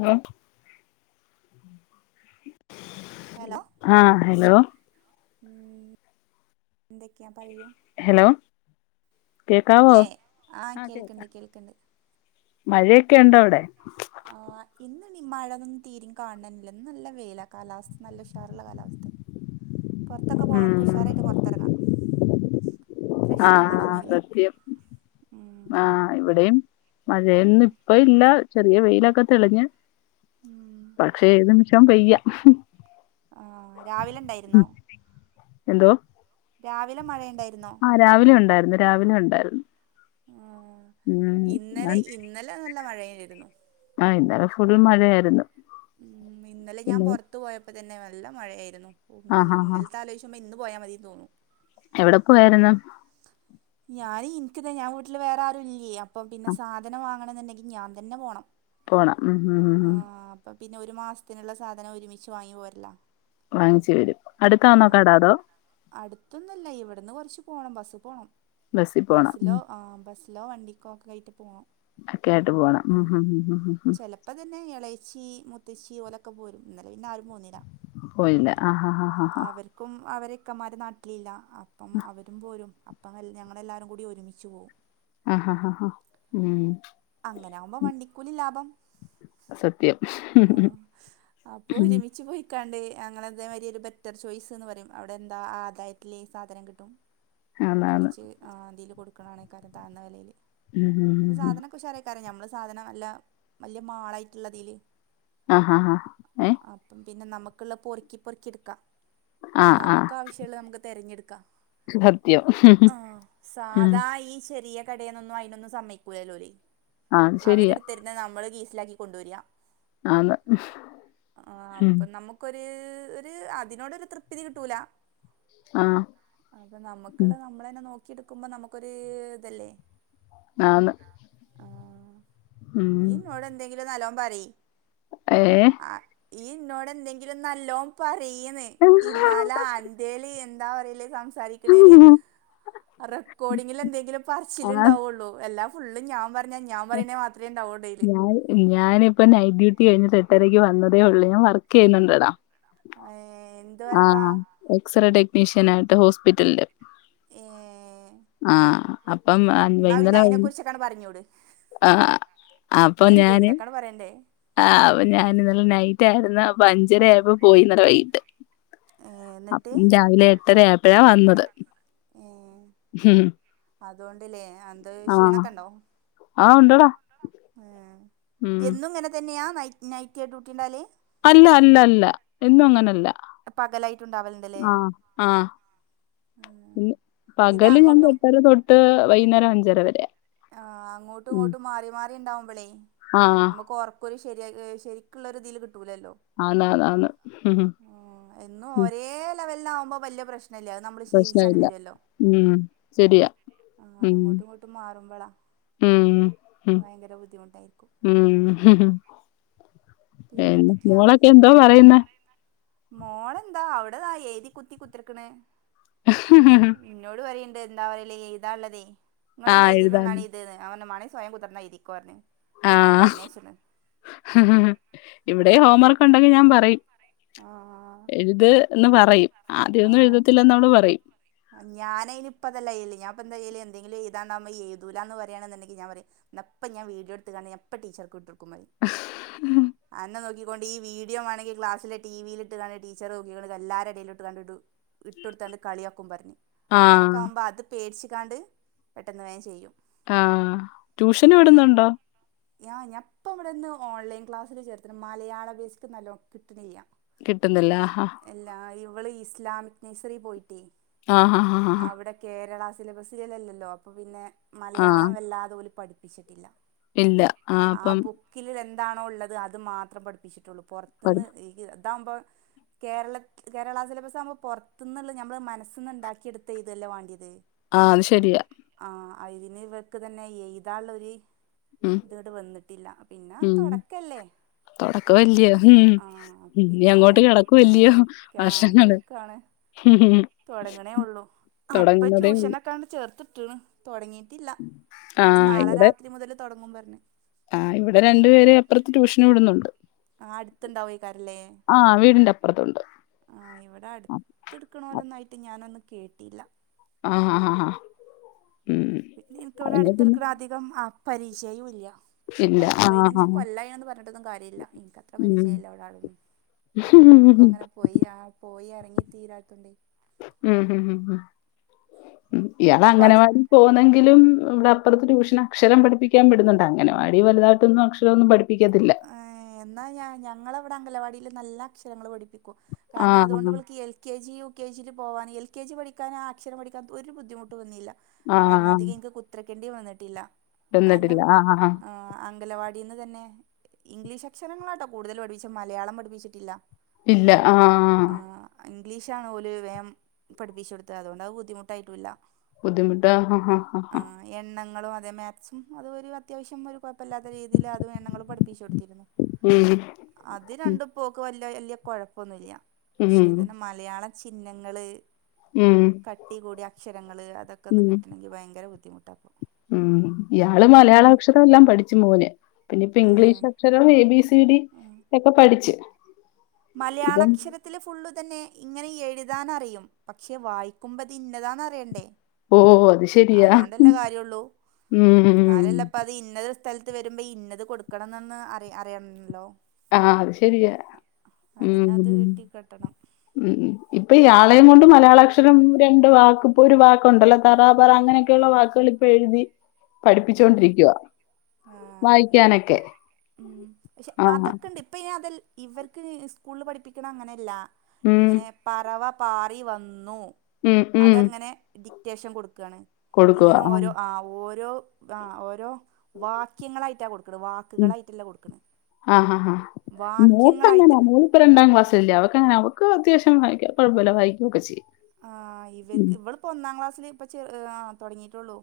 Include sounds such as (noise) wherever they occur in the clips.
Hello hello ആഹ് hello ഉം എന്തൊക്കെയാ പറയൂ ഹലോ കേക്കാവോ ഇല്ലേ ആഹ് കോക്കാം കേൾക്കണ്ട് കേൾക്കണ്ട് മഴയൊക്കെ ഉണ്ടോ അവിടെ ആ എന്നന്താണ് ഈ മഴയന്നന്നും തീരയും കാണാനില്ല നല്ല വേയ്ല കാലാവസ്ഥ നല്ല ഉഷാറുള്ള കാലാവസ്ഥ പുറത്തൊക്കെ ഉം പോണൽക്ക് ഉഷാറായിട്ട് പുറത്ത് ഇറങ്ങാം ആഹ് പ്രശ്നങ്ങളൊന്നും ആഹ് ഇല്ല സത്യം ഉം ആഹ് ഇവിടെയും മഴ ഉം ഒന്നും ഇപ്പം ഇല്ല ചെറിയ വെയിലൊക്കെ തെളിഞ്ഞ് ഉം പക്ഷെ ഏത് നിമിഷം പെയ്യാം. ആ രാവിലെ ഉണ്ടായിരുന്നോ എന്തോ രാവിലെ മഴ ഇണ്ടായിര്ന്നോ? ആഹ് രാവിലെ ഉണ്ടായിരുന്നു രാവിലെ ഉണ്ടായിരുന്നു ആഹ് ഇന്നലെ ഉം ഇന്നലെ നല്ല മഴായിരുന്നു ആഹ് ഇന്നലെ ഫുൾ മഴയായിരുന്നു ഉം ഇന്നലെ ഞാൻ പിന്നെ പൊറത്ത് പോയപ്പോ തന്നെ നല്ല മഴയായിരുന്നു ഉം ആഹ് ല് ഹാ ഹാ ഇന്നലത്തെ ആലോയി ക്കുമ്പോ ഇന്ന് പോയ മതീന്ന് തോന്നും എവടെ പോയാരുന്നു? ഞാന് ഇന്ക്ക്ത് ഞാൻ വീട്ട്ല് വേറാരുല്ല്യേ അപ്പോ പിന്നെ സാധനം വാങ്ങണന്ന്ണ്ടെ ങ്കി ഞാൻ തന്നെ പോണം പോണം ഉം ഉം ഉം ഉം അപ്പ പിന്നെ ഒരു മാസത്തിന്ള്ള സാധനം ഒരുമിച്ച് വാങ്ങി പോരലാ വാങ്ങിച്ച് വെരും അട്ത്താന്നോ കട അതോ അടുത്തൊന്നും ഇല്ല ഇവ്ടന്ന് കൊറച്ച് പോണം ബസ്സ്‌ പോണം ബസ്സിൽ പോണം ഉം ബസ്സിലോ ആഹ് ബസ് ലോ വണ്ടിക്കൊക്കായിട്ട് പോണം ഒക്കായിട്ട് പോണം ഉം ഹും ഉം ഹും ഹും ഇപ്പ തന്നെ ഇളേച്ചി മുത്തച്ചി ഒലൊക്കെ പോരും ഇന്നലെ പിന്നാരും പോന്നില പോയില്ല ആഹ് ഹാഹ് ഹാഹ് ഹാഹ് ക്കും അവരെ ഇക്കമാര് നാട്ടിലില്ല അപ്പം അവരും പോരും അപ് പ്പം ഞങ്ങളെല്ലാരും കൂടി ഒരുമിച്ച് പോവും ആഹ് ഹാഹ് ഹാഹ് ഉം അങ്ങനാവുമ്പോ വണ്ടിക്കൂലി ലാഭം അത് സത്യം ആഹ് അപ്പോ ഉം ഒരുമിച്ച് പോയി ക്കാണ്ട് ഞങ്ങള് ഇതേമാരി ഒരു ബെറ്റർ ചോയ്സ്ന്ന് പറിം അവിടെന്താ ആദായത്തില് സാധനം കിട്ടും അതാണ് കൊറച്ച് ആ ഇതില് കൊട്ക്ക്ണാണെക്കാരം താന്ന വെലേല് ഉം സാധനക്കെ ഉഷാറേ ക്കാരം ഞമ്മളെ സാധനം നല്ല മാളായിട്ട്ള്ളതില് ആഹ് ഹാഹ് ഹാ അപ്പം പിന്നെ നമക്ക്‌ള്ള പൊറുക്കി പൊറുക്കി ഇട്ക്കാ ആഹ് ആഹ് നമുക്ക് ആവശ്യള്ളത് നമ്മക്ക് തെരഞ്ഞെട്ക്ക സത്യം ആഹ് ഉം സാധാ ഈ ചെറിയ കടേന്നൊന്നും അയിനൊന്നും സമ്മയ്ക്കൂലല്ലോല് ആ അത് അവര് ശരിയാ ഇട്ത്തെര്ന്നത് നമ്മള് കീ സിലാക്കി കൊണ്ടോരാ ആന്ന് ആ ഉം അപ്പോ നമു ക്കൊര് ഒര് അതിനോടൊര് തൃപ്തിഥി കിട്ടൂല ആഹ് അപ്പ ഉം നമുക്ക്‌ള്ളത് നമ്മളെന്നെ നോക്കിട്ക്കുമ്പോ നമ്ക്കൊര് ഇതല്ലേ ആന്ന് ആഹ് ഉം ഇയ്യ് ഇന്നോടെന്തെങ്കിലും നല്ലോം പറി ഏഹ് ആ ഇയ്യ് ഇന്നോടെന്തെങ്കിലും നല്ലോം പറയ്യ്ന്ന് ഇന്നാലാ അൻ ന്റേല് എന്താ പറയല് സം സാരിക്ക്ണേല് റെക്കോർഡിങ്ങില് എന്തെങ്കിലും ആഹ് പറച്ചില്ണ്ടാവൊള്ളൂ എല്ലാ ഫുള്ള് ഞാ പറഞ്ഞാ ഞാൻ പറീണെ മാത്രേ ഉണ്ടാവൊള്ളൂ അയില് ഞാനിപ്പം നൈറ്റ് ഡ്യൂട്ടി കഴിഞ്ഞ് എട്ടരയ്ക്ക് വന്നതേ ഒള്ളു ഞാൻ വർക്ക്യ്യ്ന്നുണ്ടടാ ഏഹ് എ ആഹ് എക്സറേ ടെക്നീഷ്യനായിട്ട് ഹോസ്പിറ്റൽല് ഏഹ് ആഹ് അപ്പം ആ ഇന്നാ പിന്നെ ഇന്നലെ അയ്നെ കുറിച്ചൊക്കാണ്ട് പറഞ്ഞൂട് ആഹ് എന്തെങ്കിലൊക്കാണ്ട് പറയണ്ടേ ആഹ് അപ്പൊ ഞാനിന്നലെ നൈറ്റായിരുന്നു അപ്പൊ അഞ്ചര ആയപ്പോ പോയിന്നലെ വൈകിട്ട് ഏഹ് ഇന്നിട്ട് അഹ് രാവിലെ എട്ടര ആയപ്പഴാ വന്നത് ഉം ഹും അതോണ്ട് ല്ലേ എന്ത് ക്ഷീണൊക്കെ ഉണ്ടോ ആ ഉണ്ടടാ അഹ് ഉം. എന്നും ഇങ്ങനെ തന്നെയാ നൈറ്റ് നൈറ്റ് ഡ്യൂട്ടി ഇണ്ടാല് അല്ല അല്ല അല്ല എന്നും അങ്ങനല്ല പകലായിട്ടുണ്ടാവലുണ്ടല്ലേ പി ഇത് പകല് ഞാൻ അങ്ങോട്ടും എട്ടര തൊട്ട് വൈകുന്നേരം അഞ്ചര വരെ ആഹ് അങ്ങോട്ടും ഉം. ഇങ്ങോട്ടും മാറി മാറി ഉണ്ടാവുമ്പളേ ആ നമ്മക്കൊ റപ്പ ഒരു ശരി ശരിക്കുള്ള ഒരു തിൽ കിട്ടൂലല്ലോ ആന്ന് ആന്ന് ഉം ഉം എന്നും ഉം. ഒരേ ലെവലിന ആകുമ്പോ വലിയ പ്രശ്നല്ല നമ്മള് ശീലിച്ച പ്രശ്നമില്ല വരുല്ലോ. ഉം. ശരിയാ ഉം. അങ്ങോട്ടും ഇങ്ങോട്ടും മാ ളാ ഉം. ഉം. ഭയങ്കര ബുദ്ധിമുട്ടായിരിക്കും. ഉം പി പിന്നെന്തൊക്കെയാ മോളൊക്കെ എന്തോ പറയുന്ന മോളെന്താ അവിടെതാ ഏതി കുത്തി കുത്തിർക്കണ് ഉ (inaudible) ഇന്നോട് പറയണ്ട് എന്താ പറല്ലേ ഇ എഴുതാൻ ള്ളതേ ആഹ് എഴുതാ അവന മാണി സ്വയം കുതിർന്ന എഴുതിക്കോ പറഞ്ഞു. ആഹ് ഇവിടെ ഹോം വർക്ക് ഉണ്ടെങ്കി ഞാൻ പറയും ആഹ് എഴുത് എന്ന് പറയും ആദ്യമൊന്നും എഴുതത്തില്ലന്ന് അവൾ പറയും ഞാനനിപ്പതല്ലാ യല് ഞൻപ്പ ന്ത ചെയ്യല് എന്തെലും എഴുതാൻ ടാകുമ്പം എഴുതൂല പറയാണങ്കിൽ ഞാ പറയും എന്നപ്പ ഞാൻ വീഡിയോ എടുത്താണ്ട് പ്പ ടീച്ചർക്ക് ഇട്ടൊടുക്കും അന്ന നോക്കി ക്കൊണ്ടി ഈ വീഡിയോ വേണെങ്ക ക്ലാസില ടിവിയി ഇട്ട് ടീച്ചർ നോക്കിക്കൊണ്ടി എല്ലാരെ ഇടയിലും ഇട്ട് കാണ്ട് ഇട്ടൊട്ത്ത് കളിയാക്കും. പറയിം അങ്ങനൊക്കെ ആഹ്. ആവുമ്പോ അത് പേടിച്ചിക്കാണ്ട് പെട്ടെന്ന് വേ ചെയ്യും. ആഹ് ട്യൂഷന് വിടുന്നുണ്ടോ? ഞാ ഞാപ്പ ഇവിടെന്ന് ഓൺലൈൻ ക്ലാസ്സിൽ ചേർത്തി. മലയാള ബേസ്ക്ക് നല്ലോ കിട്ട്ണില്ല കിട്ടുന്നില്ല. ആഹ് എല്ലാ ഇവൾ ഇസ്ലാമിക് നഴ്സറി പോയിട്ടേ ആഹ് ഹാ ഹാ ഹാാ അവിടെ കേരള സിലബസിലല്ലല്ലോ. അപ്പൊ പിന്നെ ആഹ്. മലയാളം വല്ലാതെ ഓല് പഠിപ്പിച്ചിട്ടില്ല. ഇല്ല. ആഹ് അപ്പം ബുക്കില് എന്താണോ ഉള്ളത് അത് മാത്രം പഠിപ്പിച്ചിട്ടുള്ളൂ പഠി പൊറത്ത്ന്ന് അതാവുമ്പോ കേരള കേരള സിലബസ് ആവുമ്പോ പുറത്തു നിന്ന നമ്മുടെ മനസ് ന്ന് ഇണ്ടാക്കി എടുത്ത ല്ലേ വേണ്ടിയത്. ആഹ് അത് ശരിയാ ആഹ് അയിന് ഇവർക്ക് തന്നെ എഴുതാ ള്ളൊരു ഉം. ത് വന്നിട്ടില്ല പിന്നെ ഉം. തുടക്കല്ലേ ആഹ് പി തൊടക്കവല്ല്യോ. ഉം. ആഹ് ഇനി പിന്നെ അങ്ങോട്ട് ആദ്യാണ് കെടക്കുവല്ല്യോ ആ കിടക്കാണ് ഹം ഹ (inaudible) തുടങ്ങണേ ഉള്ളൂ അപ്പൊ ഉള്ളൂ. ട്യൂഷനൊ ക്കേ ചേർത്തിട്ട്ണ്. തുടങ്ങീട്ടില്ല ആഹ് നാളെ ഇവിടെ രാത്രി മുതൽ തുടങ്ങും പറഞ്ഞെ ആഹ് ഇവിടെ രണ്ടു പേരെ അപ്പുറത്ത് ട്യൂഷൻ വിടുന്നുണ്ട്. ആഹ് അടുത്ത് ണ്ടായിക്കാരല്ലേ ആഹ് വീടിന്റെ അപ്പുറത്തുണ്ട്. ആഹ് ഇവിടെ അടുത്തെടുക് ണോ ലന്നായിട്ട് ഞാനൊന്ന കേട്ടില്ല. ആഹ ആാ ആാ ആാ പിന്നെ ഇക്ക് ഇവിടെ പിന്നെ അടുത്തട്ക്നൊലേ അധികം പരിചയും ഇല്ല. ഇല്ല. പത്ത് പതിനഞ്ച് ആഹ്. കൊല്ലായന്ന് പറഞ്ഞിട്ടൊന്നും കാര്യമില്ല എനക്കത്ര പരിചയല്ലഇവിടെ ആളെന്നും ഉഹ് ഹ് പോയി ആ പോയി ഇറങ്ങി തീരാത്തുണ്ടെ ഉം ഹം ഉം ഇയാള് പഠി അംഗനവാടി പോന്നെങ്കിലും ഇവിടെ അപ്പുറത്ത് ട്യൂഷൻ അക്ഷരം പഠിപ്പിക്കാൻവി ടുന്നുണ്ട് അംഗനവാടി വലതാട്ടൊന്നും അക്ഷരമൊന്നും പഠിപ്പിക്കത്തില്ല ങ്ങേ എന്നാൽ ഞാ ഞങ്ങളവിടെ അംഗലവാടിയിൽ നല്ല അക്ഷരങ്ങൾ പഠിപ്പിക്കും കാരണം ആഹ്. അതുകൊണ്ട്ഇവൾ ക്ക് L K G U K ജിയി പോവാൻ എ കെ ജി പഠിക്കൻ ആ അക്ഷരം പഠിക്കാൻ ഒരു ബുദ്ധിമുട്ടും വന്നില്ല കാരണം ആഹ്. അധികം എനിക്ക് കുത്രക്കേണ്ടി വന്നിട്ടില്ല കാരണം ചെന്നിട്ടില്ല. ആഹ് ആഹ്. അംഗലവാടി ഇതി ന്ന് തന്നെ ഇംഗ്ലീഷ് അക്ഷരങ്ങളാട്ടോ കൂടുതൽ പഠിപ്പിച്ച മലയാളം പഠിപ്പിച്ചിട്ടില്ല ഇല്ല ആഹ്‌ ആഹ് ഇംഗ്ലീഷ ആണ്ഓല് വേഗം പഠിപ്പിച്ചച്ച് കൊടുത്തത് അതുകൊണ്ട അത് ബുദ്ധിമുട്ടായിട്ടുല്ല ബുദ്ധിമുട്ട ആഹ്‌ ആഹ്‌ ആഹ്‌ ആഹ്‌ എണ്ണങ്ങളും അതെ മാക്സും അതൊ ഒരു അത്യാവശ്യം ഒരു കുഴപ്പമല്ലാത്ത രീതിൽ അതും എണ്ണങ്ങളും പഠിപ്പിച്ച് കൊടുത്തിരുന്നു ഉം അത് ഉം. രണ്ടും ഇപ്പൊ ഓള് ക്ക് വിയ വലിയ കൊഴപ്പൊന്നുമല്ല ഉം. പക്ഷേ ഇതിന മലയാളം ചിഹ്നങ്ങള് ഉം. കട്ടി കൂടി അക്ഷരങ്ങള് അതൊക്കെ ഒന്ന് ഉം. കിട്ടണമെങ്കി ഭയങ്കര ബുദ്ധിമുട്ട ഇപ്പൊ ഉം ഇയാള് മലയാള അക്ഷരം എല്ലാം പഠിച്ചു മോനെ പിന്നെ ഇപ്പ ഏഹ് ഇംഗ്ലീഷ് അക്ഷരവും എ ബി സി ഡി ഒക്കെ പഠിച്ചു മലയാളക്ഷര ത്തിൽ ഫുള്ള് തന്നെ ഇങ്ങനെ എഴുതാൻ അറിയും പക്ഷെ വായിക്കുമ്പോ ഇ ത് ഇന്നതാ അറിയണ്ടേ ഓ അത് ശരിയാ അതോണ്ടല്ലേ കാര്യമുള്ളൂ ഉംഉം എന്നാലല്ലേ ഇപ്പം അത് ഇന്നത് സ്ഥലത്ത് വരുമ്പോ ഇന്നത് കൊടുക്കണന്ന് അറ അറിയണല്ലോ ആഹ്‌ അത് ശരിയാ അതിനത് ഉം കിട്ടി കിട്ടണം ഉം ഇപ്പൊ ഇയാളെയും കൊണ്ട് മലയാളാക്ഷരം രണ്ട് വാക്ക് ഇപ്പോ ഒരു വാക്കുണ്ടല്ലോ തറ പറ അങ്ങനെ ള്ള വാക്കുക ഇപ്പൊ എഴുതി പഠിപ്പിച്ചൊണ്ടിരിക്കുക ആഹ്‌ വായിക്കാനൊക്കെ ഉ പക്ഷെ ആ അതൊക്കെ ഉണ്ട് ഇപ്പ ഇ അത ഇവർക്ക് സ്കൂളിൽ പഠിപ്പിക്കണ അങ്ങനെയല്ല ഉം ഇങ്ങനെ പറവ പാറി വന്നു ഉം ഉം അതങ്ങനെ ഡിക്റ്റേഷൻ കൊടുക്കയാണ് ഇങ്ങനെ ഓരോ ആ ഓരോ ആ ഓരോ വാക്യങ്ങളായിട്ടാ കൊടുക്ക ക് ണ ഉം വാക്കുകളായിട്ടല്ല കൊടുക്കണ് ആ വാക്യങ്ങളായിട്ട് ഇപ്പ രണ്ടാം ക്ലാസ് അല്ലെ അവക്ക്അവക്ക് അത്യവശ്യം കുഴപ്പമില്ല വായിക്കുകൊക്കെ ചെയ്യും ആഹ്‌ ഇവർക്ക് ഉം ഇവളിപ്പോ ഒന്നാം ക്ലാസ്സിൽ ഇപ്പ ചെ ർ ആ തുടങ്ങിയിട്ടുള്ളൂ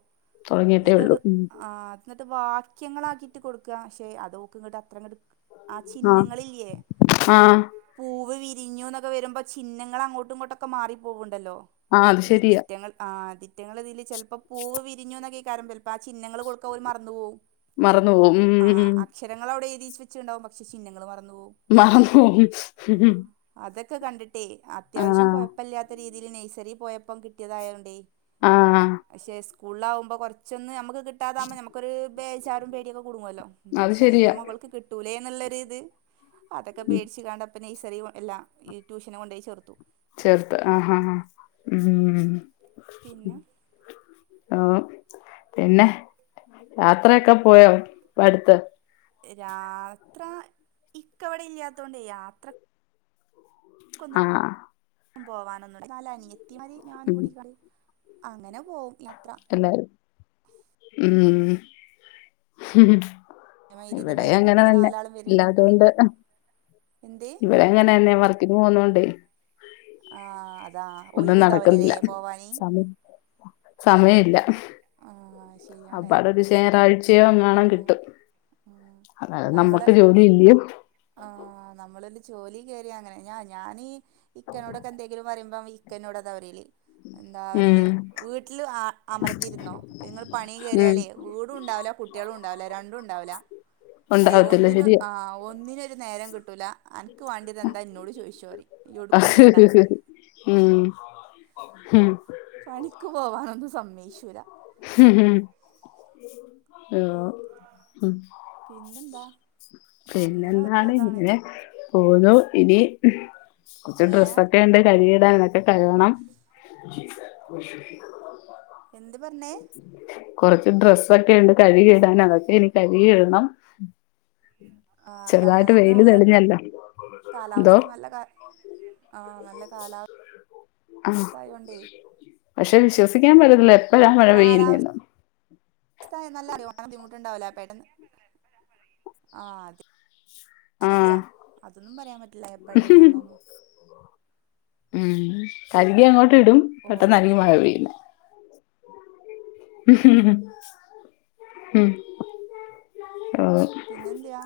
തുടങ്ങിയിട്ടേ ഇതടു ഉള്ളൂ ഉം ആഹ് എന്നിട്ട് വാക്യങ്ങളാക്കിയിട്ട് കൊടുക്കുക പക്ഷെ അത് ഒ ക്ക് ഇങ്ങോട്ട് അത്രിട്ട് ആഹ്‌ ആ ചിഹ്നങ്ങളില്ലേ ആ പൂവ് വിരിഞ്ഞു എന്നൊക്കെ വരുമ്പോ ചിഹ്നങ്ങൾങ്ങോട്ട ഇങ്ങോട്ടൊക്കെ മാറിപ്പോവുണ്ടല്ലോ ആ അത് ശരിയാ ഇതിറ്റങ്ങൾ ആ ഇ തിറ്റങ്ങൾ ഇതില് ചിലപ്പോ പൂവ് വിരിഞ്ഞു എന്നൊക്കെ ആയികാരം അപ്പോ ആഹ്‌ ചിഹ്നങ്ങള്കൊടുക്കൻ ഓല് മറന്നു പോവും മറന്നു പോവും ഉം ഉം ആഹ്‌ ഉം അക്ഷരങ്ങള അവി ടെ എഴുതിച്ച വെച്ചുണ്ടാവും പക്ഷ ചിഹ്ങ്ങളെ മറന്ന പോവും മാമോഉം ആ ഉം അതൊക്കെ കണ്ടിട്ടേ അത്യാവശ്യം കുഴപ്പമില്ലാത്ത രീതിൽ നെയ്സറി പോയപ്പം കിട്ടിയതായോ ണ്ടേ ആ പക്ഷേ സ്കൂളിലകുമ്പോൾ കുറൊചോ ന്ന് നമുക്ക് കിട്ടാതാകുമോൾ നമുക്കരു ബെ ചാറും പേടിയൊക്കെ കൂടുല്ലോ അത് പഠിചോനെ ഇന്റെ ശരിയാ മകൾക്ക് കിട്ടൂലേ എന്നുള്ളരു ഇത് അതൊക്കെ പേടിച്ച് കണ്ടഇ പ്പ നയ് സറി എല്ലാം ട്യൂഷന കൊണ്ടയി ചേർത്തു ചെർത്ത ആഹ് ആഹ്‌ ആതീം ഉ പിന്നെ ഓ പിന്നെ യാത്രയൊക്കെ പോയോ ഇപ്പടുത്ത് രാത്ര ഇക്കവടെ ഇല്ലാത്ത കൊണ്ട് യാത്ര ആഹ് (unintelligible) ഉം അങ്ങനെ പോവും യാത്ര എല്ലാരും ഉം അതേമാതിരി ഇവിടെ തന്നെ ക്കും അങ്ങനെ ഞങ്ങള് തന്നെ നാലാളും വരുണ്ട് ഏ ഇല്ലാതൊണ്ട് എന്ത് ഇവിടെ എങ്ങനെന്നെ വർക്കിന് പോക്ന്നോണ്ടെ ആഹ് അതാ ഒന്നും ഒഴിവുണ്ടാവലല്ലേ നടക്കുന്നില്ല പോവാന് സമയം സമയമില്ല ആഹ് ആഹ് ശരിയാണ് അപ്പാടെ ഒരു ഞായറാഴ്ചയോ എങ്ങാണം ആ കിട്ടും അതായത് നമ്മള് നമ്മുക്ക് ജോലി ഇല്ലോ ആഹ് നമ്മളൊരു ജോലി കേയറിയ അങ്ങനെ ഞാ ഞാനീ ഇക്കനോടൊക്കെ എന്തെങ്കിലും പറയുമ്പം ഇക് ക്ക എന്നോട് അതാ പറയല് എന്താ ഉം പറയല് വീട്ടിൽ അമർന്നിരുന്നോ നിങ്ങൾ പണി ഉം കയറിയാലേ വീടുംണ്ടാവില്ല കുട്ടികളും ഉണ്ടാവില്ല രണ്ടും ഉണ്ടാവില്ല അയ്യ ഉണ്ടാവത്തില്ല ഒന്നിനു ശരിയാ ആഹ് ഒന്നിനൊരു നേരം കിട്ടൂല അൻ ക്ക് വേണ്ടതന്താ എന്നോട് ചോദിച്ചോ പറയും ഈയ് എവിടുക്കും പോണ്ടാന്ന് ഉം പണിക്ക് പോകാനൊന്നും സമ്മയ്ശൂല്ല ഉം പിന്നെന്താ പിന്നെ അങ്ങനെ ഓരോ എന്താണ് ഇതാണ് ഇങ്ങനെ പോവുന്നു ഇനി കുറച്ച് ഏഹ് ഡ്രസ്സൊക്കെ ഉണ്ട് കഴുകിയിടാനൊക്കെ കഴുകണം എന്ത് പറഞ്ഞേ കുറച്ച് ഡ്രസ്സൊക്കെ ഉണ്ട് കഴുകി ഇടാൻ അതൊക്കെ ഇനി കഴുകി ഇടണം ആഹ് ഇന്ന് വെയില് നല്ല തെളിഞ്ഞല്ലോ എന്തോ കാലാവസ്ഥ നല്ല ക ആഹ് നല്ല കാലാ ആ വസ്ഥയോണ്ടേ പക്ഷെ വിശ്വസിക്കാൻ പറ്റുന്നില്ല എപ്പഴ മഴ പെയ്യുന്നെന്ന് കാലാവസ്ഥ (unintelligible) ബുദ്ധിമുട്ടുണ്ടാവില്ല പെട്ടന്ന് ആഹ് (unintelligible) ആ ശരിയാ അതൊന്നും പറയാൻ പറ്റില്ല എപ്പഴ പെയ്യ എന്നൊന്നും ഉം കഴുകി അങ്ങോട്ട് ഇടും പെട്ടെന്ന് ആയിരിക്കും ഓരോന്നിന്റെ മഴ ഓരോ ഇത് പെയ്യുന്നെ ഉം ഓ പിന്നെന്തയാ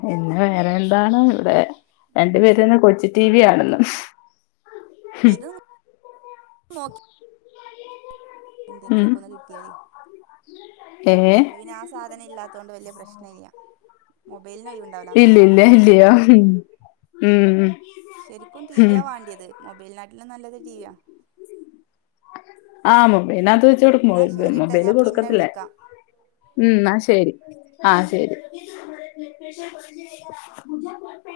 പിന്നെ വേറെ എന്താണ് ഉം ഇവിടെ രണ്ടു പേരും ഇരുന്ന് കൊച്ചി ടിവി ഉം കാണുന്നു ഇത് നോക്കി എന്തെങ്കിലൊക്കെ ഒന്ന് കിട്ടിയാല് ഏഹ് ഇവിടെ പിന്നെ ആഹ് സാധനം ഇല്ലാത്തത്കൊണ്ട് വലിയ പ്രശ്നല്ല മൊബൈലിന് ഒഴിവൊ ഇല്ല ഇല്ല ഇല്ലയോ ഉം ശരിക്കും ഉം ടിവിയാ വാണ്ടിയത് മൊബൈലനാട്ടിലും നല്ലത് ടിവിയാ ആഹ് മൊബൈലിനകത്ത് വെച്ച് എന്നാ കൊടുക്കും ശരിട്ടാ മൊബൈല് ഞാൻ പിന്നെ കൊടുക്കത്തില്ല വിളിക്കാം ഉം ന്നാ ശരി ആഹ് ആ ശരി